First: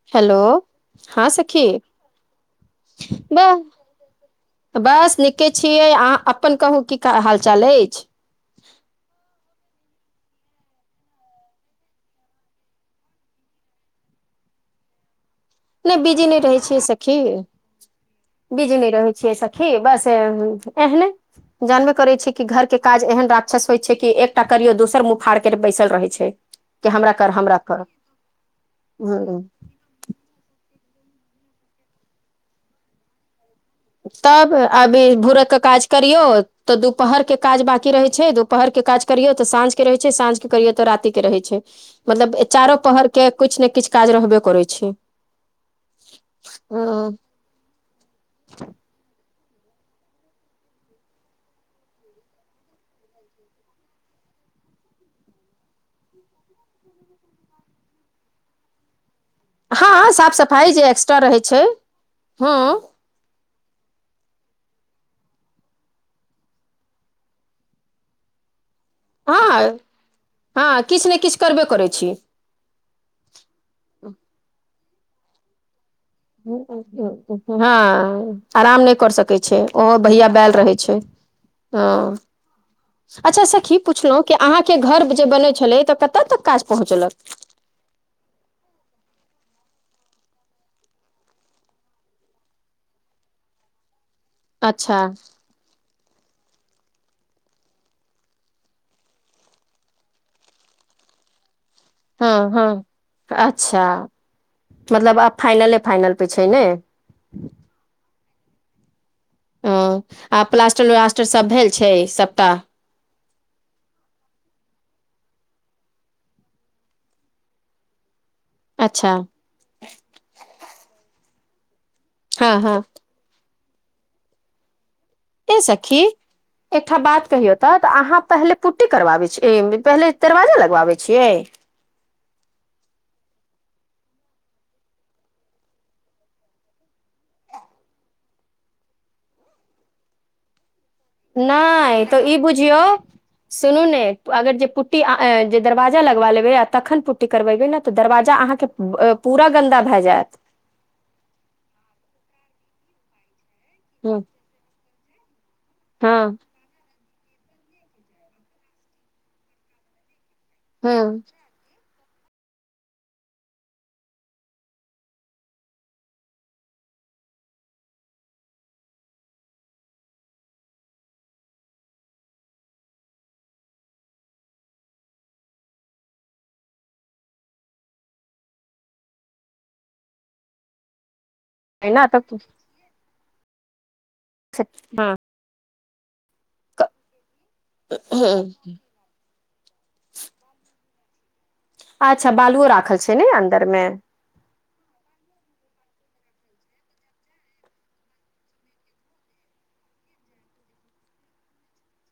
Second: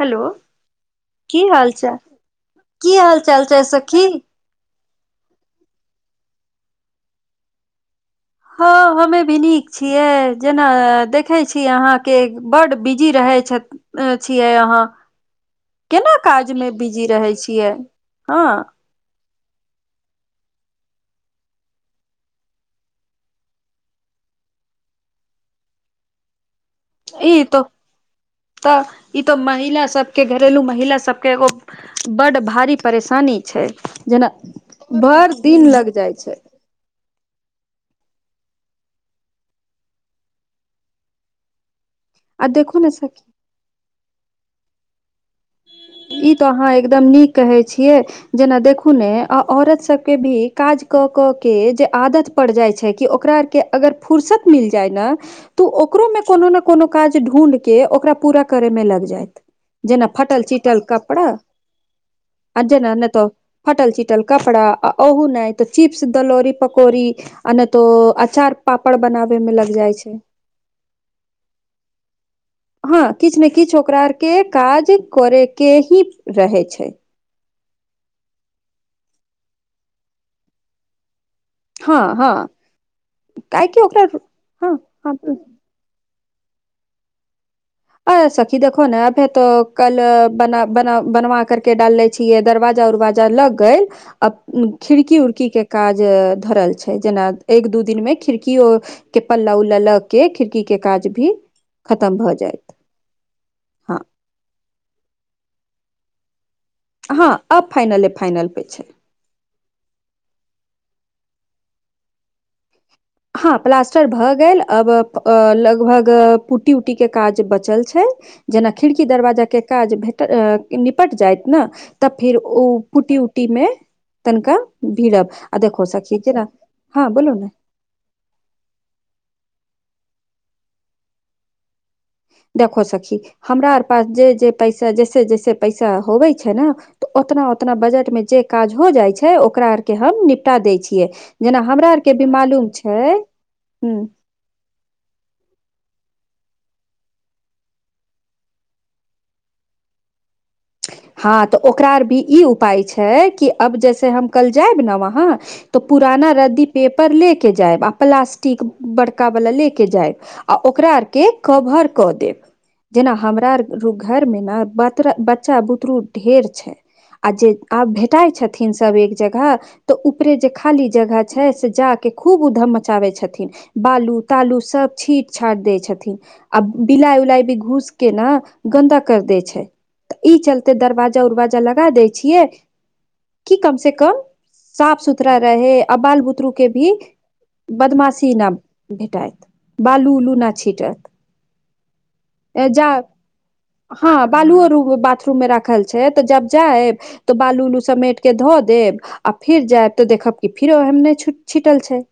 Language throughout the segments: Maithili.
हेलो हँ की सखी हाल चाल की हाल चाल वाह छै सखी बस नीके छियै अहाँ अपन कहू की हाल चाल अछि हँ हमे भी नीक छियै जेना देखे छी अहाँके बड बिजी रहै छथि अ छियै अहाँ नहि केना बिीजी नहि रहे काजमे छियै बिजी सखी रहै छियै हँ बिजी नहि रहे छियै सखी सखी बस एहने जानबे करे छै कि घर के काज एहन राक्षस होइ छै कि एकटा करियऔ दोसर मुँह फाड़ के बैसल रहे छै कि हमरा कर ई हमरा त कर तऽ ई त ह महिला सब के घरेलू महिला सबके एगो बड्ड भारी परेशानी छैय तब अबी भूरकके काज लग जाइ करियौ छै तऽ दुपहरके काज बाँकी रहै छै दुपहरके काज करियौ तऽ साँझके रहै छै साँझके करियौ तऽ राातिके रहै छै मतलब आ चारो देखू ने पहर सखी के किछु न किछु काज रहबे करै छै ई तऽ अहाँ एकदम ह नीक कहै छियै जेना देखू नऽ आ औरत सबके भी काज कऽ कऽ के जे आदत पड़ि जाइ छै कि ओकरा आरके अगर फुुरसत मिल जाइ न तऽ ओकरोमे कोनो ने कोनो काज ढूढ के ओकरा पूरा करयमे लग जायत जेना हँ साफ फटल सफाई चिटल जे एक्स्ट्रा रहै छै हँ नय त फाटल चिटल कपड़ा आ ओहु न तऽ चिप्स दलौरी पकौड़ी आ नहि तो अचार पापड़ बनाबे हँ मे लग जाइ छै हँ किछु ने किछु करबे करै छी हँ किछ ने किछ‌ ओकरा के आर के काज करेके ही रहे छै हँ आराम नहि कर सकै छै ओहो भैया बैल रहै छै हँ ह हँ अच्छा सखी काहेकि ओकरा पुछलहुँ कि हँ अहाँके घर जे हँ बनै छलै तऽ कत कत तक काज पहुँचलक अ सखी देखो ने अभे तो कल बनाना बनवा कर के डाल ले छि दरवाजा उरवाजा लग गेल अ अच्छा खिड़की उड़की के काज धरल छै जेना एक दू दिनमे खिड़कीओ के पल्ला उल्ला लऽ के खिड़की के काज भी खतम भ हँ जाय हँ अच्छा मतलब आ फाइनले फाइनल पे छै ने हँ अब फाइनले फाइनल प छै ओ आ प्लास्टर उलास्टर सब भेल छै सबटा हँ प्लास्टर भऽ गेल अब अ लगभग पुटी उटी के काज बचल छै जेना खिड़की अच्छा दरवाजाके काज भेटल निपट जाइत न तब फेर हँ ओ हँ पुटी उटी मे तनिका भीड़ब ए सखी एकटा बात ने कहियौ तऽ तऽ अहाँ पहिले पुट्टी करबाबे छिय पहिले दरवाजा लगबाबे छियै देखो सखी हमरा आर पास जे जे पैसा जैसे जैसे पैसा होबे छै ने तऽ ओतना ओतना बजट मे जे काज हो जाइ छै ओकरा आर के हम निप टा दै छियै जेना हमरा आर नहि के तऽ भी ई मालूम बुझियौ छै सुनू हु ने अगर जे पुट्टी जे दरवाजा लगबा लेबै आ तखन पुट्टी करबेबै ने तऽ दरवाजा अहाँके पूरा गन्दा भए जायत हँ तऽ ओकरा [unintelligible] ई उपाय छै कि अब जैसे हँ हम कल जायब ने वहाँ तो पुराना हँ रद्दी पेपर ले के जायब आ प्लास्टिक बड़का वाला ले के जायब आ ओकरा आर हूँ के कवर कर देब जेना हमरा घर मे ने बत बच्चा बुतरू ढेर छै आ जे आब भेटाइ छथिन सब एक जगह तऽ ऊपरे जे खाली जगह छै से जा के खूब उधम मचाबै छथिन बालू तालू सब छीट छाट दै छथिन आ बिलाइ उलाई भी घूस के न गन्दा कर देै छै तऽ ई चलते दरवाजा उरवाजा लगा दै एना तऽ छियै की कम से कम साफ हँ सुथरा रहे अ बाल बुतरू के भी बदमाशी न भेटैत बालू उलू नहि छीटत अच्छा बालुओ राखल छै ने अन्दर मे बालूओ बाथरूम मे राखल छै तऽ जब जायब तऽ बालू उलू समेटके धऽ देब आ फिर जायब तऽ देखब क फिर ओह ने छिटल छै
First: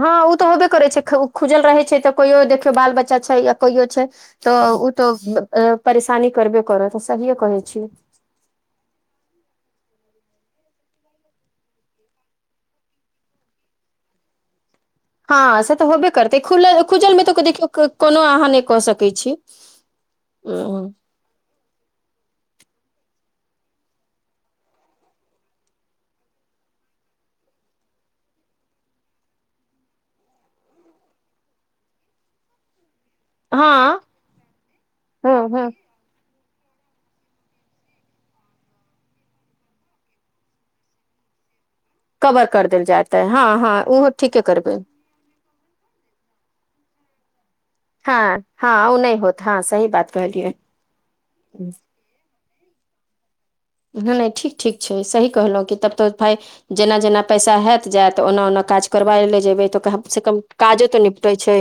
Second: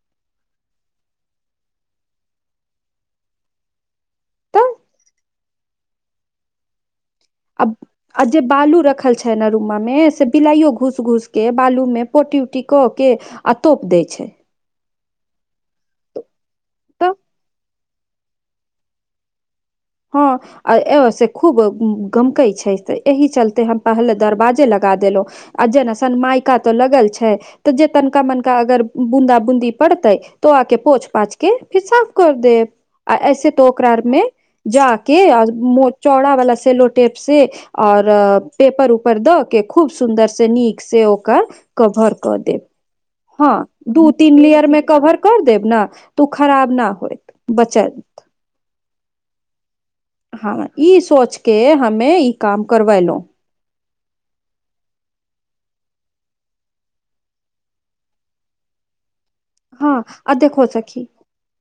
हँ ओ तऽ होबे करै छै खुजल रहै छै तऽ कहियो देखियौ बाल बच्चा छै या कहियो छै तऽ ओ तऽ परेशानी करबे करत सहि कहै आब छीय आ जे बालू रखल छै ने रुमा मे से बिलाइयो घूस घूस के बालू मे पोटी उटी कऽ के आ तोप दैत छै हँ से तऽ होबे करतै खु खुजल मे तऽ कोनो अहाँ नहि कऽ सकैत छी हँ आ हँ ए से खूब गमकै छै त एहि चलते हम पहिले दरवाजे लगा देलहुँ आ जेना सनमायका तो लगल छै तऽ जे तनिका मनिका अगर बूंदा बूंदी पड़तै तो आके पोछ पाछ के फिर साफ कर देब आ ऐसे तो ओकरा हँ आर मे के आ हँ मुंह चौड़ा वाला सेलो टेप से और पेपर उपर दऽ के खूब सुन्दर से नीक से ओकर कभर कऽ देब दल जाता है हँ हाँ हँ ओहो दू तीन ठीके लेयर करबै में कवर कर देब ने तऽ ओ खराब ना होत बचत हाँ हाँ ओ नहि होत हाँ सही बात कहलियै हाँ ई सोच के हमे ई काम करवेलहुं नै नहि ठीक ठीक छै सही कहलहुँ कि तब तऽ भाय जेना जेना पैसा हेत जेत ओना ओना काज करबाए ले जेबै तऽ हँ कम से आ कम देखो काजो सखी तो निपटे छै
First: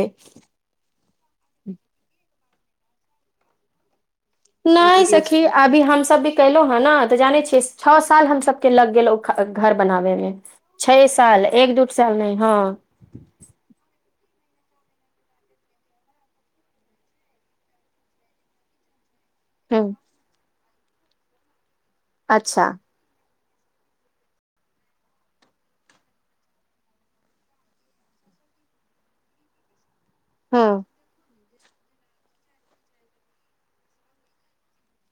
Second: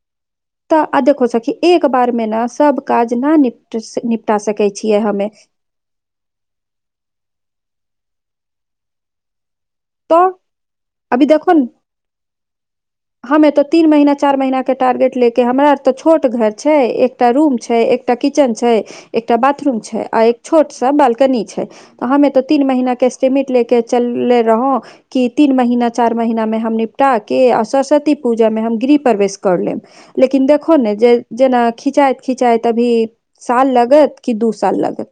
तऽ आ देखो सखी एक बार में न सब काज ना निप निपटा सकै नहि छियै हमे सखी अभी हम सब भी केलो ह न त जाने छियै छो साल हम सब के लग गेलो घर तो बनाबेमे छै अभी साल देखो ने एक दू साल नहि हँ हमे तऽ तीन महीना चारि महीने टारगेट लेके हमरा आर तऽ छोट घर छै एक एकटा रूम छै एकटा किचेन छै एकटा बाथरूम ह छै आ एक छोट सा बालकनी छै हमे त तीन अच्छा महिना के सिमिट ले के चले रहौ कि तीन महिना चार महिना में हम निपटा के असस सती पूजा में हम गृह प्रवेश कर लेब लेकिन देखो हँ ने जे जेना खिचाइत खिचाइत अभी साल लगति कि दू साल लगति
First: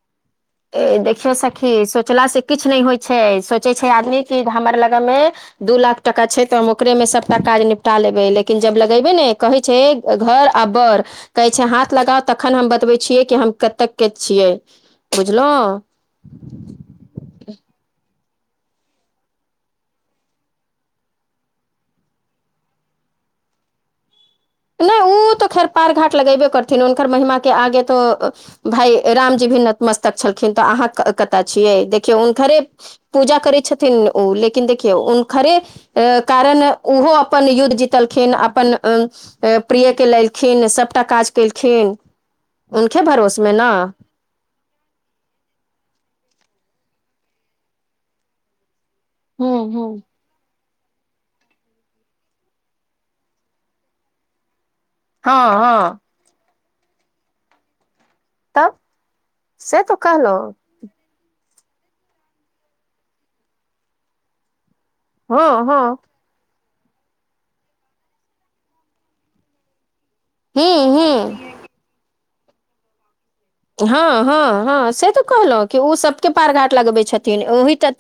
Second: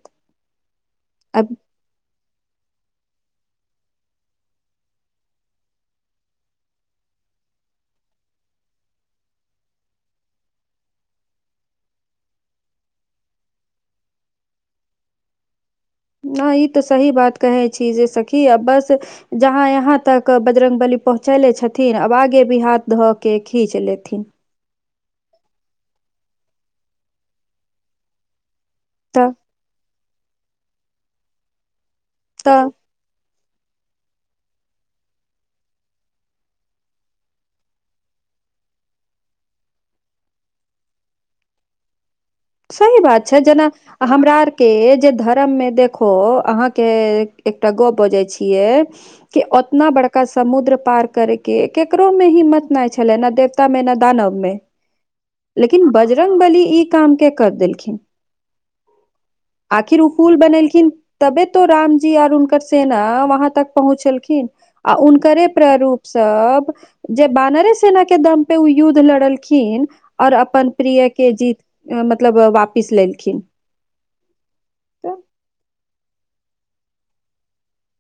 ऐ देखियौ सखी सोचलास किछ नहि होई छै सोचै छै आदमी कि हमर लग मे दू लाख टाका छै तऽ हम ओकरे में सभटा काज निपटा लेबै लेकिन जब लगेबै ने कहै छै घर आ बड़ कहै छै हाथ लगाउ तखन हम बतबै छियै कि हम कतेक के छियै बुझलहुँ हं ई तऽ सही बात कहै छी जे सखी आ बस जहाँ यहाँ तक बजरंगबली पहुँचैले छथिन अब आगे भी हाथ धऽ के खीच लेथिन नहि उ तऽ खैर पार घाट लगेबे करथिन हुनकर महिमा के आगे तो भाय तऽ राम जी भी नतमस्तक छलखिन तऽ अहाँ कतय छियै देखियौ हुनकरे तऽ पूजा करै छथिन ओ लेकिन देखियौ हुनखरे आ कारण ओहो अपन युद्ध जीतलखिन अपन अऽ प्रिय के लेलखिन सभटा काज केलखिन सही हुनके बात भरोस छै मे जेना न हमरा आर के जे धर्म में देखो अहाँ के एकटा गप्प बजै छियै कि हूँ ओतना हूँ बड़का समुद्र पार करे के केकरो में हिम्मत नऽ छले ने देवता मे ने दानव मे हँ लेकिन हँ बजरंगबली ई काम के कर देलखिन तब से तो आखिर उ पूल कहलहु बनेलखिन तबे तऽ राम जी आर हुनकर सेना वहां तक पहुँचलखिन आ हुनकरे हँ हँ प्ररूप स सब जे बान रे सेना के दम पे ओ युद्ध लड़लखिन और हूँ अपन प्रिय हूँ के जीत मतलब वापिस लेलखिन हाँ हाँ हाँ से तऽ कहलौं कि ओ सभके पार घाट लगबैत छथिन ओही से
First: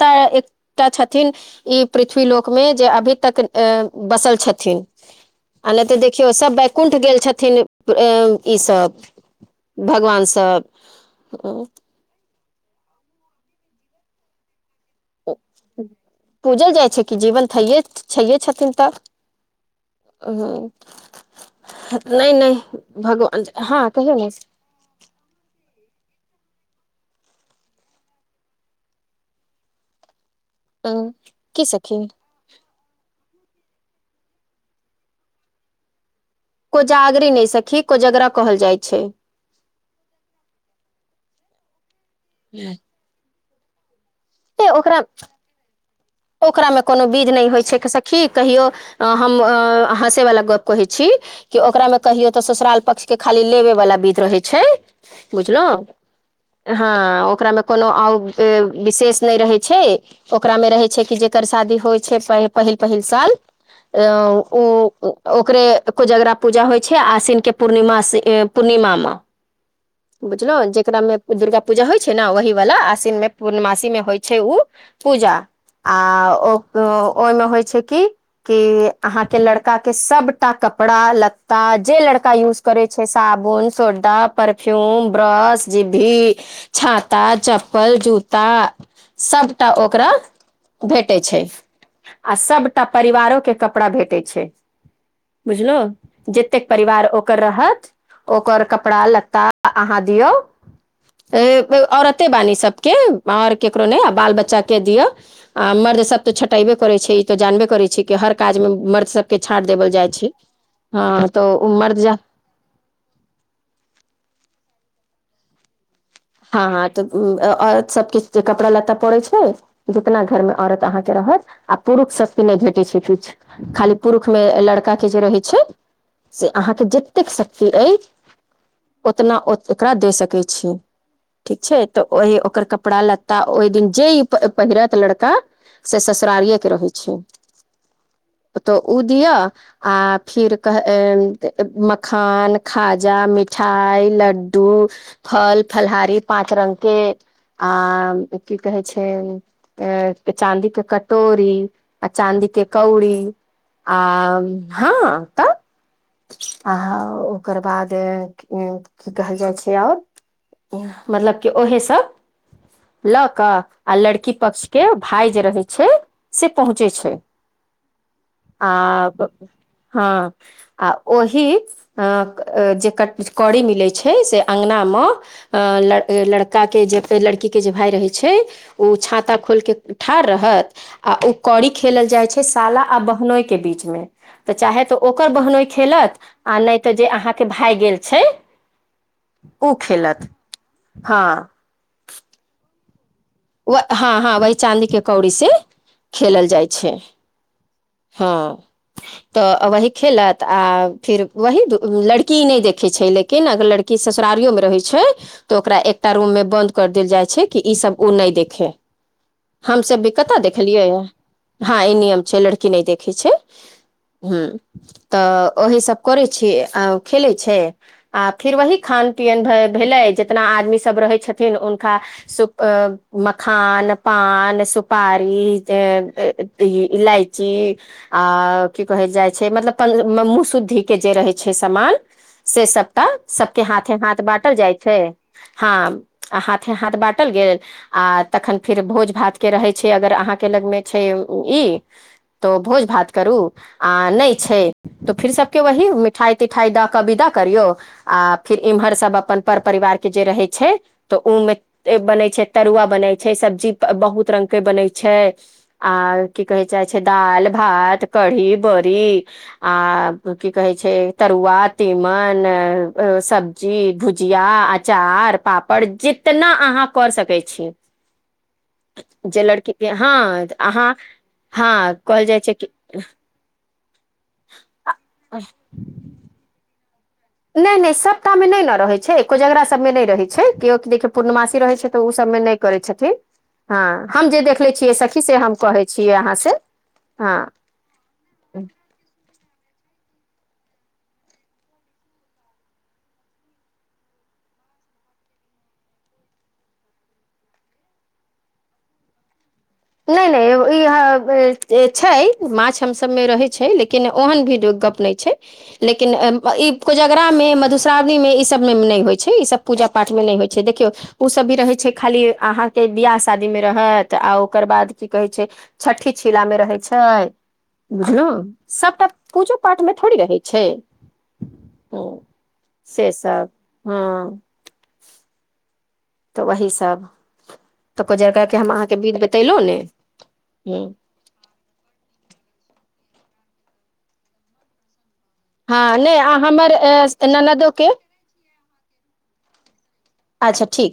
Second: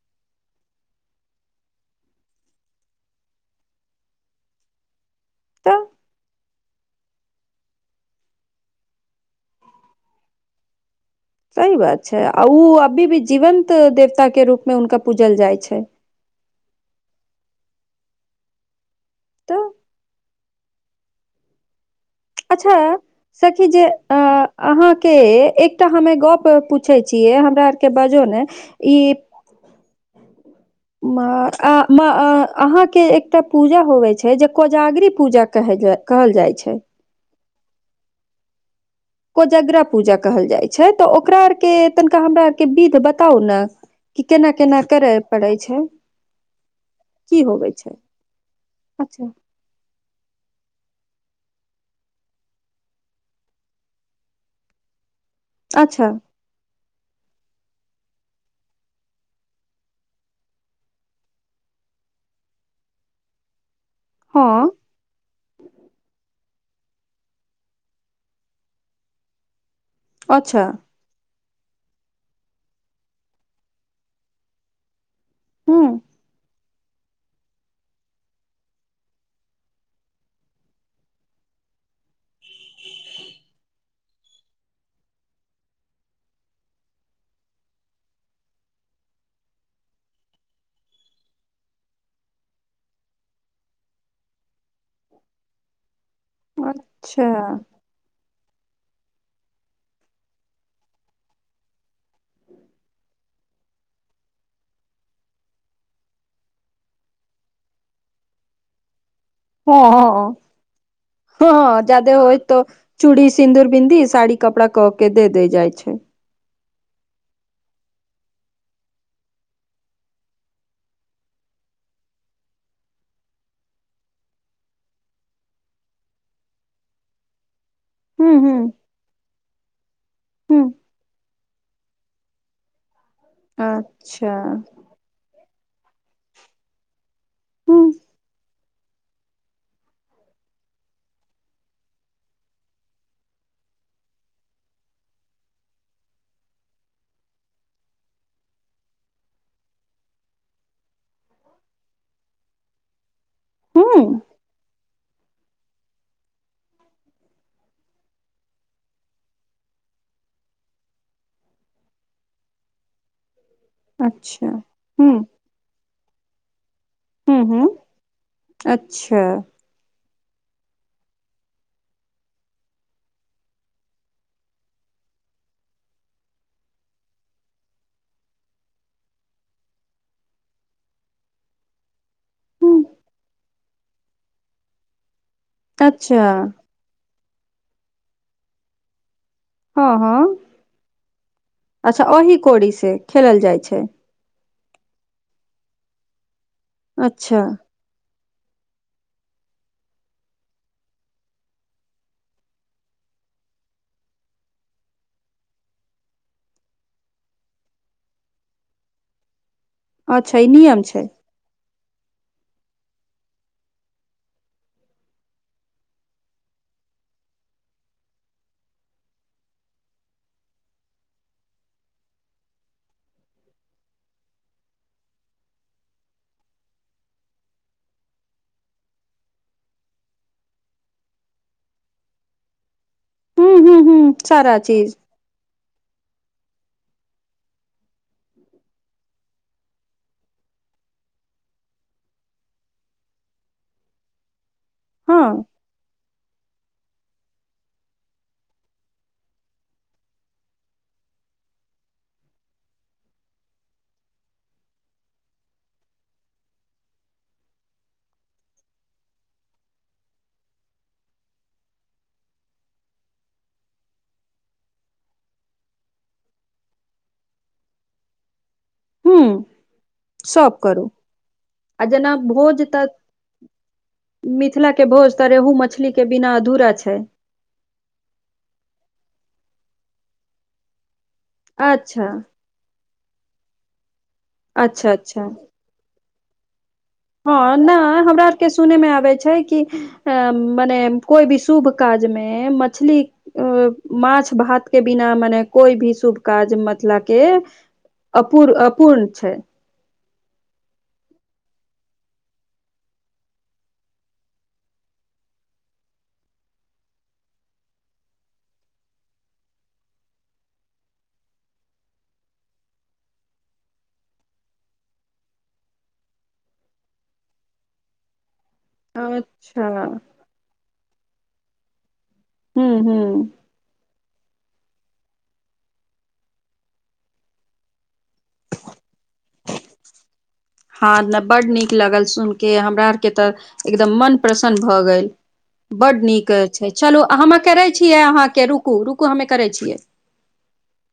तऽ छथिन ई पृथ्वी लोक मे जे अभी तक अऽ बसल छथिन ना तऽ देखियौ सब बैकुंठ गेल छथिन ई सभ भगवान सब अ, सही बात छै आ ओ अभी भी जीवन के देवता के रूप मे हुनका पूजल जाइ छै पूजल जाइ छै कि जीवन छैहे छैे छथिन तऽ तऽ हँ नहि नहि भगवान हाँ कहियौ ने अहाँ के एकटा हमे गप्प पूछे छियै हमरा आर के बजो ने ई अ, मऽ की सखी अऽ अहाँ के एक एकटा पूजा होवे छै जे कोजागिरी पूजा कहल जाइ छै जागरी नहि सखी कोजगरा कहल जाइत छै कोजगरा पूजा कहल जाइ छै तऽ ओकरा आरके तनिका हमरा आरके विध बताउ ने की केना ए केना करे पड़ै छै ओकरा मे कोनो बीज की नहि होइ होवे छै सखी कहियो अ अच्छा हम हँसे वाला गप कहै छी कि ओकरा मे कहियो तऽ ससुराल पक्ष के खाली लेबे वाला बिध रहै छै बुझलियै अच्छा हँ ओकरा मे कोनो आ विशेष नहि रहे छै ओकरा मे रहै छै छै कि जेकर शादी होइ छै पहिल पहिल साल ओ हँ ओकरे कोजगरा पूजा होइ छै आश्वनके पूर्णिमा पूर्णिमामे बुझलौं अच्छा जेकरामे दुर्गा पूजा होइ छै ने ओही वाला आसिन मे पूर्णमासी मे होइ छै पूजा ह्म तऽ ओहि मे होइ छै की के अहाँ के लड़का के सभटा कपड़ा लत्ता जे लड़ का यूज करे छै साबुन सोडा परफ्यूम ब्रश जिभीयि छाता चप्पल जूता सबटा ओकरा भेटै छै आ सबटा परिवारो के कपड़ा भेटै छै बुझलौ जतेक परिवार अच्छा ओकर रहत ओकर कपड़ा लत्ता अहाँ दियौ औरते बाणी सभके आओर ककरो नहि आ बाल बच्चाकेँ दियौ आ मर्द सभ तऽ छटेबे करै छै ई तऽ जानबे करै छै कि हर काजमे मर्द सभ के छोड़ि हँ देवल जाइ छै हँ ह तँऽ ओ मजा ओ तऽ चूड़ी सिन्दूर बिन्दी साड़ी कपड़ा कऽ के दे जाइ छै हँ हँ तऽ सब किछु कपड़ा लेता पड़ै छै जितना घरमे औरत अहाँके रहत आ पुरुष सस्ती नहि भेटै छै किछु खाली पुरुषमे लड़काे जे रहैत छै से अहाँके जतेक शक्ति अछि हूंम्म हूंम्म ओतना एकरा दे सकैत छी ठीक छै तऽ ओह ओकर कपड़ा लत्ता ओहि दिन जे ई अच्छा पहिरत लड़का से ससुरारि के रहै छै हँ तऽ उ दियौ आ फिर कह मखान खाजा मिठाइ लड्डू फल फलहारी पाँच रंग के आ की कहे छै चाँदी के क तोरी आ चाँदी के कौड़ी हू आ हँ तऽ आहा ओकर बाद की कहल जाइ छै आओर मतलब कि उहे सब लऽ कऽ आ लड़की अच्छा पक्ष के हू भाय जे रहै छै से पहुँचे छै हू हू आ अच्छा हँ आ ओही जे कट कड़ी मिलै छै से अङ्गनामे लड़काके जेते लड़कीके जे भाई रहै छै ओ छाता खोलि कऽ ठाढ़ रहत आ ओ कौड़ी खेलल जाइ छै हूँ साला आ बहनोइ के बीच मे तऽ चाहे तऽ ओकर बहनोइ खेलत अच्छा आ नहि तऽ जे अहाँके भए गेल छै उ हँ खेलत हँ हँ अच्छा ओहि कौड़ी से खेलल जाइत वे हँ हँ वह चाँदी के कौड़ी से खेलल जाइ छै अच्छा हँ तऽ आ वही खेलत आ फिर वही लड़की नहि देखै छै लेकिन कि न अगर लड़की ससुरारियो में रहे छै तऽ ओकरा एकटा रूम में बंद कर देल जाय छै कि ई सब उ नहि देखेय हमसब भी अच्छा कतऽ ई नियम देखलियै छै हँ ई नियम छै लड़की नहि देखै छै हूं तऽ ओहीसभ करै छी खेलै छै आ फिर वही खान पियन भेलै जितना आदमी सब रहै छथिन हुनका सुख अ मखान पान सुपारी इलाइची आऽ की कहैत जाइ छै मतलब प मुह शुद्धिके जे रहै छै सामान से सबटा हूँ सबके हूँ हाथे हूँ हाथ बाँटल सारा जाइ छै चीज हां आ हाथे हाथ बाँटल गेल आ तखन फेर भोज भातके रहै छै अगर अहाँके लगमे छै ई तो भोज भात करू आ नहि छै तऽ हँ फिर सब के वही मिठाई तिठाई द कऽ विदा करियौ आ फिर इम्हर सब अपन पर परिवार के जे रहै छै तऽ उ मे जे बनै छै तरुआ बनै छै सब्जी बहुत रंग के बनै छै आ की कहै जाय छै दाल भात कढ़ी बड़ी आ की कहै छै तरुआ तीमन सब् जी भुजिया अचार पापड़ जितना आंहाँ कर सकै छी हूँ जे लड़की के हँ सब करू अहाँ आ हँ जेना कहल जाइ छै भोज कि तऽ मिथिला के भोज तऽ रेहू मछली के बिना अधूरा छै नहि नहि सपटा मे नहि न रहै छै कोजगरा सब मे नहि रहै छै केओ क देख पूर्णमासि रहै छै त अच्छा उ सब मे नहि करय छथिन हां हम जे देखले अच्छा छियै सखी अच्छा से हम कहै छीयै अहाँ से हँ नहि हमरा के सुनय मे आबे छै कि अ मने कोई भी शुभ काज मे मछली अ माछ भात के बिना मने कोइ भी शुभ काज मेथला के अपूर अपूर्ण छै नहि नहि ई आंहा छै माछ हम सब मे रहे छै लेकिन ओहन भी गप नहि छै लेकिन ई कोजगरामे मधुश्रावणीमे ई सबमे नहि होइ छै ई सब पूजा पाठमे नहि होइ छै देखियौ ओसभ भी रहै छै खाली अहाँके बियाह शादीमे रहत आ ओकर बाद की कहेै छै छठि छिला मे रहै छै बुझलु सबटा पूजो अच्छा पाठ मे थोड़ी रहै छै हूँ हूँ से हूँ सब हँ तऽ वही सब तऽ कोजगराके हम अहाँके बिध बतेलु ने हूंम्म हँ बड्ड नीक लगल सुन के हमरा आर के तऽ एकदम मन प्रसन्न भऽ गेल हँ बड्ड नहि नीक आ हमर छै चलू अ, हमे करै ननदो के छियै अहाँके रुकू रुकू हमे करैत छियै अच्छा ठीक छै